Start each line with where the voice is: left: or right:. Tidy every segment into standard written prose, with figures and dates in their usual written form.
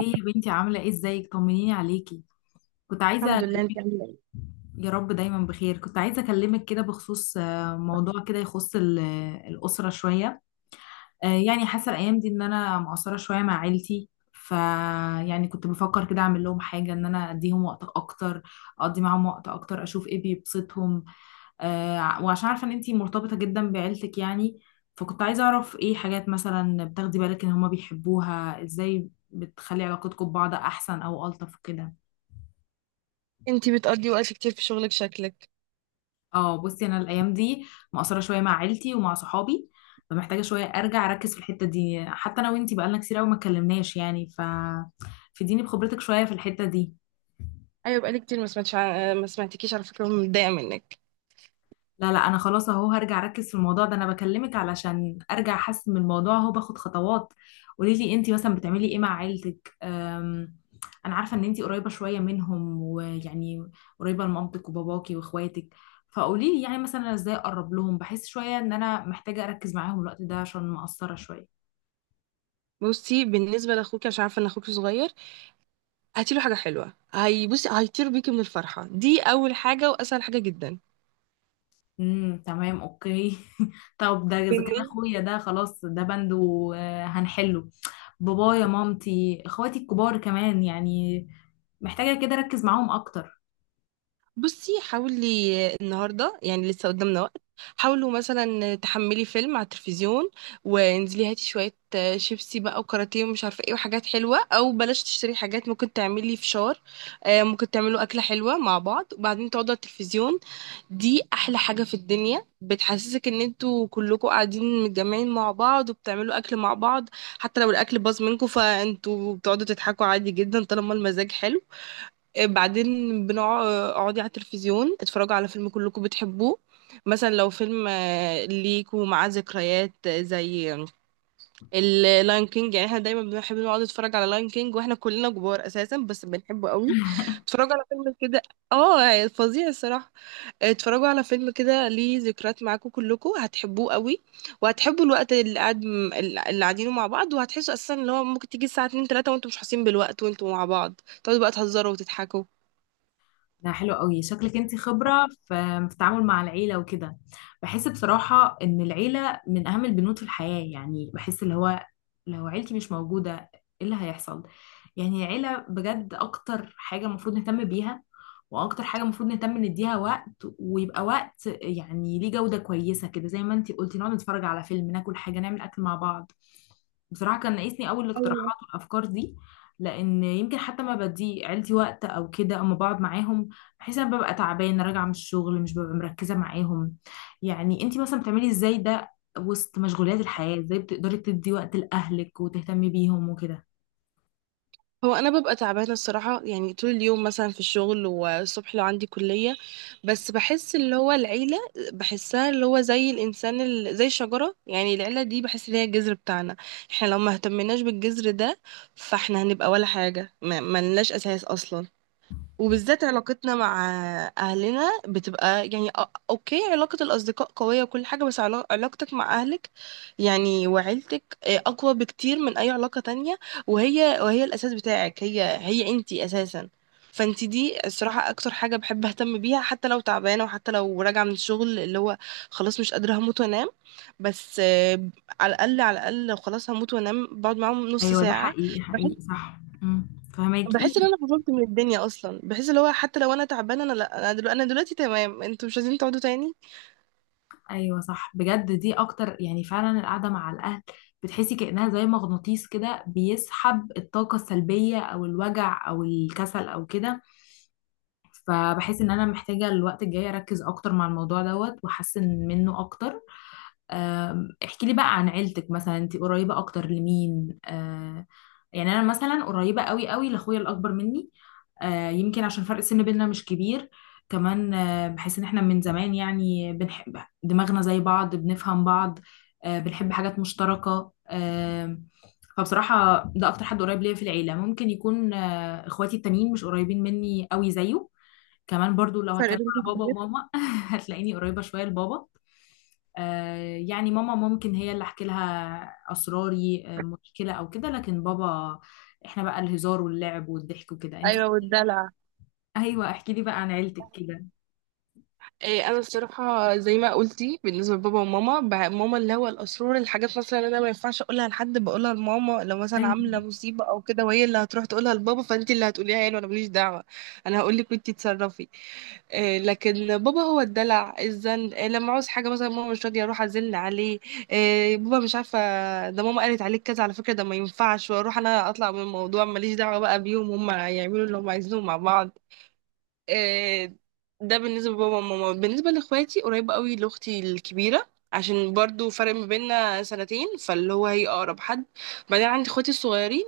left: ايه يا بنتي عاملة ايه؟ ازيك؟ طمنيني عليكي. كنت عايزة،
right: الحمد لله، انت عامله ايه؟
left: يا رب دايما بخير. كنت عايزة اكلمك كده بخصوص موضوع كده يخص الأسرة شوية. يعني حاسة الأيام دي ان انا مقصرة شوية مع عيلتي، ف يعني كنت بفكر كده اعمل لهم حاجة، ان انا اديهم وقت اكتر، اقضي معاهم وقت اكتر، اشوف ايه بيبسطهم. وعشان عارفة ان انتي مرتبطة جدا بعيلتك يعني، فكنت عايزة اعرف ايه حاجات مثلا بتاخدي بالك ان هما بيحبوها، ازاي بتخلي علاقتكم ببعض احسن او الطف وكده.
right: انت بتقضي وقت كتير في شغلك شكلك.
left: اه بصي، انا الايام دي مقصره شويه مع عيلتي ومع صحابي، فمحتاجه شويه ارجع اركز في الحته دي. حتى انا وانتي بقالنا كتير قوي ما اتكلمناش يعني، فديني بخبرتك شويه في الحته دي.
right: ايوه، بقالي كتير ما سمعتش ما سمعتكيش على فكره، ومتضايقه منك.
left: لا لا، انا خلاص اهو هرجع اركز في الموضوع ده. انا بكلمك علشان ارجع احسن من الموضوع اهو، باخد خطوات. قولي لي انتي مثلا بتعملي ايه مع عيلتك؟ انا عارفه ان انتي قريبه شويه منهم ويعني قريبه لمامتك وباباكي واخواتك، فقولي لي يعني مثلا أنا ازاي اقرب لهم؟ بحس شويه ان انا محتاجه اركز معاهم الوقت ده عشان مقصره شويه.
right: بصي، بالنسبه لاخوك، عشان عارفه ان اخوك صغير، هاتي له حاجه حلوه، هي بصي هيطير بيكي من الفرحه دي. اول حاجه واسهل حاجه جدا.
left: امم، تمام، اوكي. طب ده اذا كان اخويا، ده خلاص، ده بند وهنحله. بابايا، مامتي، اخواتي الكبار كمان يعني، محتاجة كده اركز معاهم اكتر.
right: بصي، حاولي النهارده يعني لسه قدامنا وقت. حاولوا مثلا تحملي فيلم على التلفزيون، وانزلي هاتي شويه شيبسي بقى، وكاراتيه ومش عارفه ايه، وحاجات حلوه. او بلاش تشتري حاجات، ممكن تعملي فشار. ممكن تعملوا اكله حلوه مع بعض، وبعدين تقعدوا على التلفزيون. دي احلى حاجه في الدنيا، بتحسسك ان انتوا كلكوا قاعدين متجمعين مع بعض وبتعملوا اكل مع بعض. حتى لو الاكل باظ منكم، فانتوا بتقعدوا تضحكوا عادي جدا طالما المزاج حلو. بعدين بنقعد، اقعدي على التلفزيون، اتفرجوا على فيلم كلكم بتحبوه. مثلا لو فيلم ليكوا معاه ذكريات، زي اللاين كينج، يعني احنا دايما بنحب نقعد نتفرج على لاين كينج، واحنا كلنا كبار اساسا، بس بنحبه قوي. اتفرجوا على فيلم كده. اه، يعني فظيع الصراحه. اتفرجوا على فيلم كده ليه ذكريات معاكم، كلكم هتحبوه قوي. وهتحبوا الوقت اللي قاعدينه مع بعض، وهتحسوا اساسا ان هو ممكن تيجي الساعه 2 3 وانتم مش حاسين بالوقت، وانتم مع بعض تقعدوا بقى تهزروا وتضحكوا.
left: ده حلو قوي، شكلك انت خبرة في التعامل مع العيلة وكده. بحس بصراحة ان العيلة من اهم البنود في الحياة، يعني بحس اللي هو لو عيلتي مش موجودة ايه اللي هيحصل؟ يعني عيلة بجد اكتر حاجة المفروض نهتم بيها، واكتر حاجة المفروض نهتم نديها وقت، ويبقى وقت يعني ليه جودة كويسة كده، زي ما انتي قلتي نقعد نتفرج على فيلم، ناكل حاجة، نعمل اكل مع بعض. بصراحة كان ناقصني أوي الاقتراحات والأفكار دي، لأن يمكن حتى ما بدي عيلتي وقت أو كده، أما بقعد معاهم بحيث أنا ببقى تعبانة راجعة من الشغل، مش ببقى مركزة معاهم. يعني أنتي مثلا بتعملي إزاي ده وسط مشغولات الحياة؟ ازاي بتقدري تدي وقت لأهلك وتهتمي بيهم وكده؟
right: هو انا ببقى تعبانه الصراحه، يعني طول اليوم مثلا في الشغل، والصبح لو عندي كليه. بس بحس اللي هو العيله، بحسها اللي هو زي زي الشجره، يعني العيله دي بحس ان هي الجذر بتاعنا. احنا لو ما اهتمناش بالجذر ده، فاحنا هنبقى ولا حاجه، ما لناش اساس اصلا. وبالذات علاقتنا مع اهلنا بتبقى يعني اوكي، علاقة الاصدقاء قوية وكل حاجة، بس علاقتك مع اهلك يعني وعيلتك، اقوى بكتير من اي علاقة تانية. وهي الاساس بتاعك، هي انتي اساسا. فانتي دي الصراحة اكتر حاجة بحب اهتم بيها، حتى لو تعبانة، وحتى لو راجعة من الشغل اللي هو خلاص مش قادرة، هموت وانام. بس، على الاقل، على الاقل لو خلاص هموت وانام، بقعد معاهم نص
left: ايوه، ده
right: ساعة.
left: حقيقي
right: بحس
left: حقيقي، صح، امم.
right: بحس
left: فهماكي.
right: ان انا فصلت من الدنيا اصلا، بحس اللي هو حتى لو انا تعبانه، انا لا انا دلوقتي, أنا دلوقتي تمام، انتوا مش عايزين تقعدوا تاني؟
left: ايوه صح، بجد دي اكتر يعني، فعلا القعدة مع الأهل بتحسي كأنها زي مغناطيس كده بيسحب الطاقة السلبية او الوجع او الكسل او كده. فبحس ان انا محتاجة الوقت الجاي اركز اكتر مع الموضوع دوت واحسن منه اكتر. احكي لي بقى عن عيلتك. مثلا انت قريبة اكتر لمين؟ يعني انا مثلا قريبه قوي قوي لاخويا الاكبر مني. يمكن عشان فرق السن بيننا مش كبير. كمان بحس ان احنا من زمان يعني بنحب، دماغنا زي بعض، بنفهم بعض، بنحب حاجات مشتركه. فبصراحه ده اكتر حد قريب ليا في العيله. ممكن يكون اخواتي التانيين مش قريبين مني قوي زيه. كمان برضو لو
right: فرق
left: هتكلم
right: بينكم
left: على بابا
right: كبير؟
left: وماما، هتلاقيني قريبة شوية لبابا. يعني ماما ممكن هي اللي احكي لها اسراري، مشكله او كده، لكن بابا احنا بقى الهزار واللعب والضحك وكده.
right: ايوه، والدلع.
left: ايوه احكي لي بقى عن عيلتك كده.
right: إيه، انا الصراحه زي ما قلتي بالنسبه لبابا وماما، ماما اللي هو الاسرار، الحاجات مثلا اللي انا ما ينفعش اقولها لحد بقولها لماما، لو مثلا عامله مصيبه او كده، وهي اللي هتروح تقولها لبابا. فانت اللي هتقوليها يعني، وانا ماليش دعوه. انا هقول لك وانت تصرفي. لكن بابا هو الدلع، الزن، لما عاوز حاجه مثلا ماما مش راضيه، اروح ازن عليه. بابا مش عارفه، ده ماما قالت عليك كذا على فكره، ده ما ينفعش. واروح انا اطلع من الموضوع، ماليش دعوه بقى بيهم، هم يعملوا اللي هم عايزينه مع بعض. آه، ده بالنسبة لبابا وماما. بالنسبة لإخواتي قريبة قوي لأختي الكبيرة، عشان برضو فرق ما بيننا سنتين، فاللي هو هي أقرب حد. بعدين عندي إخواتي الصغيرين،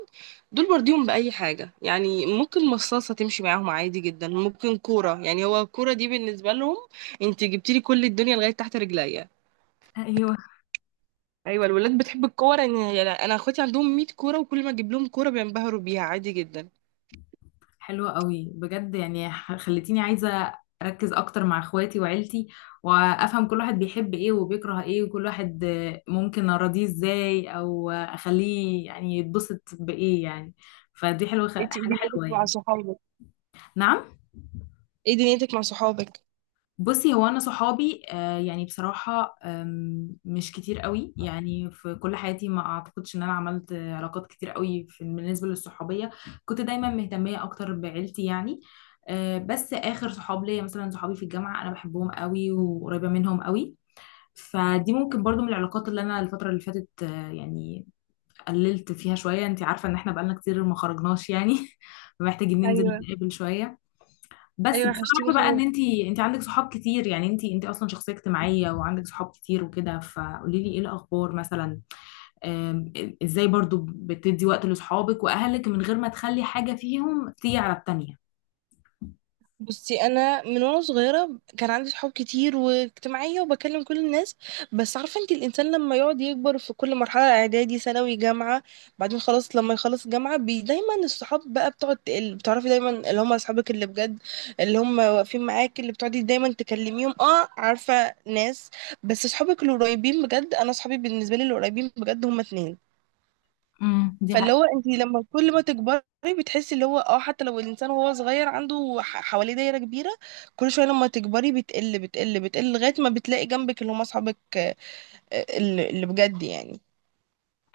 right: دول برضيهم بأي حاجة، يعني ممكن مصاصة تمشي معاهم عادي جدا، ممكن كورة. يعني هو الكورة دي بالنسبة لهم، انت جبتيلي كل الدنيا لغاية تحت رجليا.
left: ايوه
right: أيوة، الولاد بتحب الكورة. يعني أنا إخواتي عندهم 100 كورة، وكل ما أجيب لهم كورة بينبهروا بيها عادي جدا.
left: حلوة قوي بجد، يعني خلتيني عايزة أركز أكتر مع إخواتي وعيلتي، وأفهم كل واحد بيحب إيه وبيكره إيه، وكل واحد ممكن أراضيه إزاي، أو أخليه يعني يتبسط بإيه يعني. فدي حلوة،
right: انت ايه
left: حاجة
right: دنيتك
left: حلوة
right: مع
left: يعني.
right: صحابك؟
left: نعم؟
right: ايه دنيتك مع صحابك؟
left: بصي هو انا صحابي آه يعني بصراحه، مش كتير قوي يعني. في كل حياتي ما اعتقدش ان انا عملت علاقات كتير قوي في بالنسبه للصحوبيه. كنت دايما مهتميه اكتر بعيلتي يعني. آه بس اخر صحاب ليا مثلا صحابي في الجامعه انا بحبهم قوي وقريبه منهم قوي. فدي ممكن برضو من العلاقات اللي انا الفتره اللي فاتت آه يعني قللت فيها شويه. انت عارفه ان احنا بقالنا كتير ما خرجناش يعني، محتاجين ننزل
right: ايوه.
left: نتقابل شويه. بس
right: ايوه،
left: انا
right: وحشتيني.
left: عارفه بقى ان انت عندك صحاب كتير يعني، انت اصلا شخصيه اجتماعيه وعندك صحاب كتير وكده. فقولي لي ايه الاخبار مثلا، آم، ازاي برضو بتدي وقت لاصحابك واهلك من غير ما تخلي حاجه فيهم تيجي على التانيه؟
right: بصي، انا من وانا صغيره كان عندي صحاب كتير، واجتماعيه، وبكلم كل الناس. بس عارفه انت، الانسان لما يقعد يكبر في كل مرحله، اعدادي، ثانوي، جامعه، بعدين خلاص لما يخلص جامعه، بي دايما الصحاب بقى بتقعد تقل، بتعرفي دايما اللي هم اصحابك اللي بجد، اللي هم واقفين معاك، اللي بتقعدي دايما تكلميهم. اه، عارفه ناس. بس صحابك القريبين بجد، انا صحابي بالنسبه لي القريبين بجد هم اتنين.
left: امم، دي
right: فاللي
left: حقيقة.
right: هو انت لما كل ما تكبري، بتحسي اللي هو اه، حتى لو الانسان وهو صغير عنده حواليه دايره كبيره، كل شويه لما تكبري بتقل بتقل بتقل لغايه ما بتلاقي جنبك اللي هم اصحابك، اللي بجد يعني.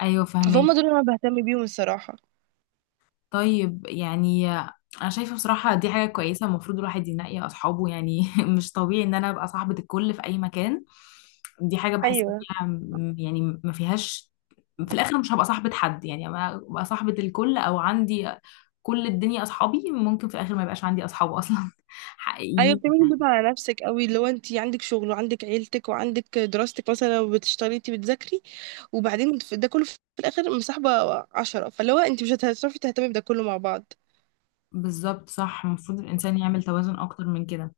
left: ايوه
right: فهم
left: فاهمك.
right: دول اللي انا بهتم بيهم الصراحه.
left: طيب يعني انا شايفه بصراحه دي حاجه كويسه، المفروض الواحد ينقي اصحابه يعني. مش طبيعي ان انا ابقى صاحبه الكل في اي مكان. دي حاجه بحس إن
right: ايوه.
left: فيها يعني ما فيهاش، في الاخر مش هبقى صاحبه حد يعني. أنا ابقى صاحبه الكل او عندي كل الدنيا اصحابي، ممكن في الاخر ما يبقاش عندي اصحاب اصلا
right: ايوه،
left: حقيقيين.
right: بتعملي بيض على نفسك قوي، اللي هو انت عندك شغل، وعندك عيلتك، وعندك دراستك، مثلا لو بتشتغلي انت بتذاكري، وبعدين ده كله في الاخر مصاحبه، عشرة، فاللي هو انت مش هتعرفي تهتمي بده كله مع بعض.
left: بالظبط صح، المفروض الانسان يعمل توازن اكتر من كده.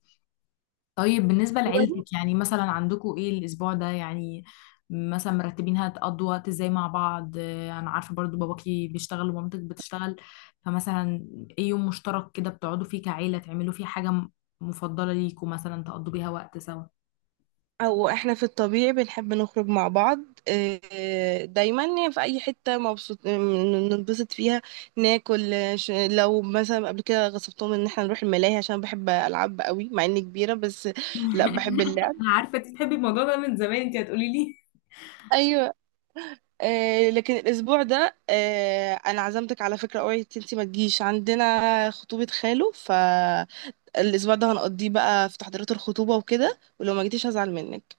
left: طيب بالنسبة لعيلتك يعني مثلا عندكم ايه الأسبوع ده يعني؟ مثلا مرتبين هتقضوا وقت ازاي مع بعض؟ أنا عارفة برضو باباكي بيشتغل ومامتك بتشتغل، فمثلا ايه يوم مشترك كده بتقعدوا فيه كعيلة، تعملوا فيه حاجة مفضلة ليكم مثلا تقضوا بيها وقت سوا؟
right: او احنا في الطبيعي بنحب نخرج مع بعض، دايما يعني في اي حته مبسوط ننبسط فيها، ناكل. لو مثلا قبل كده غصبتهم ان احنا نروح الملاهي، عشان بحب العب قوي مع اني كبيره، بس لا، بحب اللعب.
left: انا عارفه انت بتحبي الموضوع ده من زمان، انت هتقولي لي.
right: ايوه. لكن الاسبوع ده انا عزمتك على فكره، اوعي انتي ما تجيش، عندنا خطوبه خاله. فالاسبوع ده هنقضيه بقى في تحضيرات الخطوبه وكده، ولو ما جيتيش هزعل منك.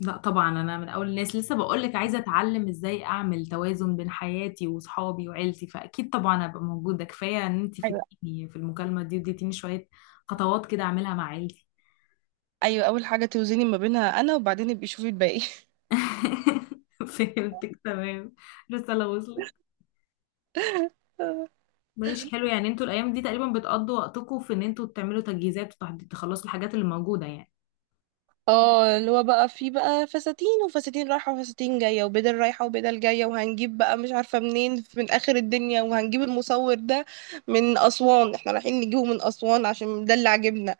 left: لا طبعا انا من اول الناس، لسه بقول لك عايزه اتعلم ازاي اعمل توازن بين حياتي وصحابي وعيلتي، فاكيد طبعا ابقى موجوده. كفايه ان انت
right: ايوه.
left: فدتيني في المكالمه دي، اديتيني شويه خطوات كده اعملها مع عيلتي.
right: ايوه، اول حاجه توزني ما بينها انا، وبعدين ابقي شوفي الباقي.
left: فهمتك تمام، الرساله وصلت. ماشي حلو، يعني انتوا الايام دي تقريبا بتقضوا وقتكم في ان انتوا تعملوا تجهيزات وتحضير، تخلصوا الحاجات اللي موجوده يعني.
right: اه، اللي هو بقى في بقى فساتين، وفساتين رايحة وفساتين جاية، وبدل رايحة وبدل جاية، وهنجيب بقى مش عارفة منين، من آخر الدنيا. وهنجيب المصور ده من أسوان، احنا رايحين نجيبه من أسوان عشان ده اللي عاجبنا.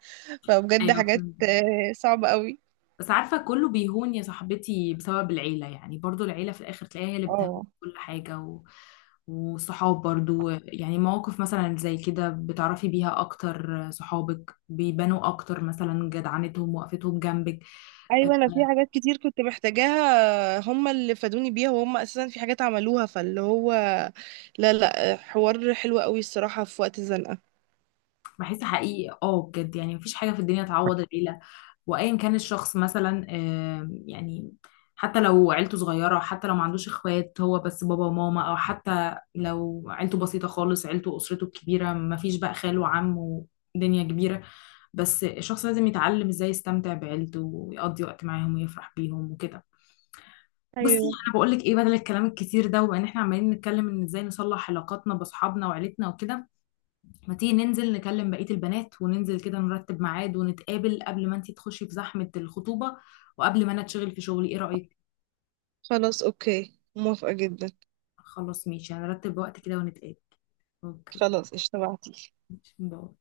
right: فبجد
left: ايوه
right: حاجات
left: فهمت.
right: صعبة قوي.
left: بس عارفة كله بيهون يا صاحبتي بسبب العيلة، يعني برضو العيلة في الآخر تلاقيها هي اللي بتهون
right: اه.
left: كل حاجة و... وصحاب برضو يعني، مواقف مثلا زي كده بتعرفي بيها أكتر صحابك بيبانوا أكتر، مثلا جدعنتهم وقفتهم جنبك. آه،
right: ايوه، انا في حاجات كتير كنت محتاجاها هم اللي فادوني بيها، وهم اساسا في حاجات عملوها، فاللي هو لا، لا، حوار حلو قوي الصراحة في وقت الزنقة.
left: بحس حقيقي اه بجد، يعني مفيش حاجة في الدنيا تعوض العيلة. وأيا كان الشخص مثلا، يعني حتى لو عيلته صغيرة، حتى لو ما عندوش اخوات، هو بس بابا وماما، أو حتى لو عيلته بسيطة خالص، عيلته وأسرته الكبيرة مفيش بقى خال وعم ودنيا كبيرة، بس الشخص لازم يتعلم ازاي يستمتع بعيلته ويقضي وقت معاهم ويفرح بيهم وكده. بصي
right: ايوه.
left: انا بقول لك ايه، بدل الكلام الكتير ده وان احنا عمالين نتكلم ان ازاي نصلح علاقاتنا باصحابنا وعيلتنا وكده، ما تيجي ننزل نكلم بقية البنات وننزل كده نرتب ميعاد ونتقابل، قبل ما انتي تخشي في زحمة الخطوبة وقبل ما انا اتشغل في شغلي، ايه رأيك؟
right: خلاص، اوكي، موافقة جدا.
left: خلاص ماشي، هنرتب وقت كده ونتقابل. اوكي
right: خلاص، اشتبعتي.
left: ماشي، باي.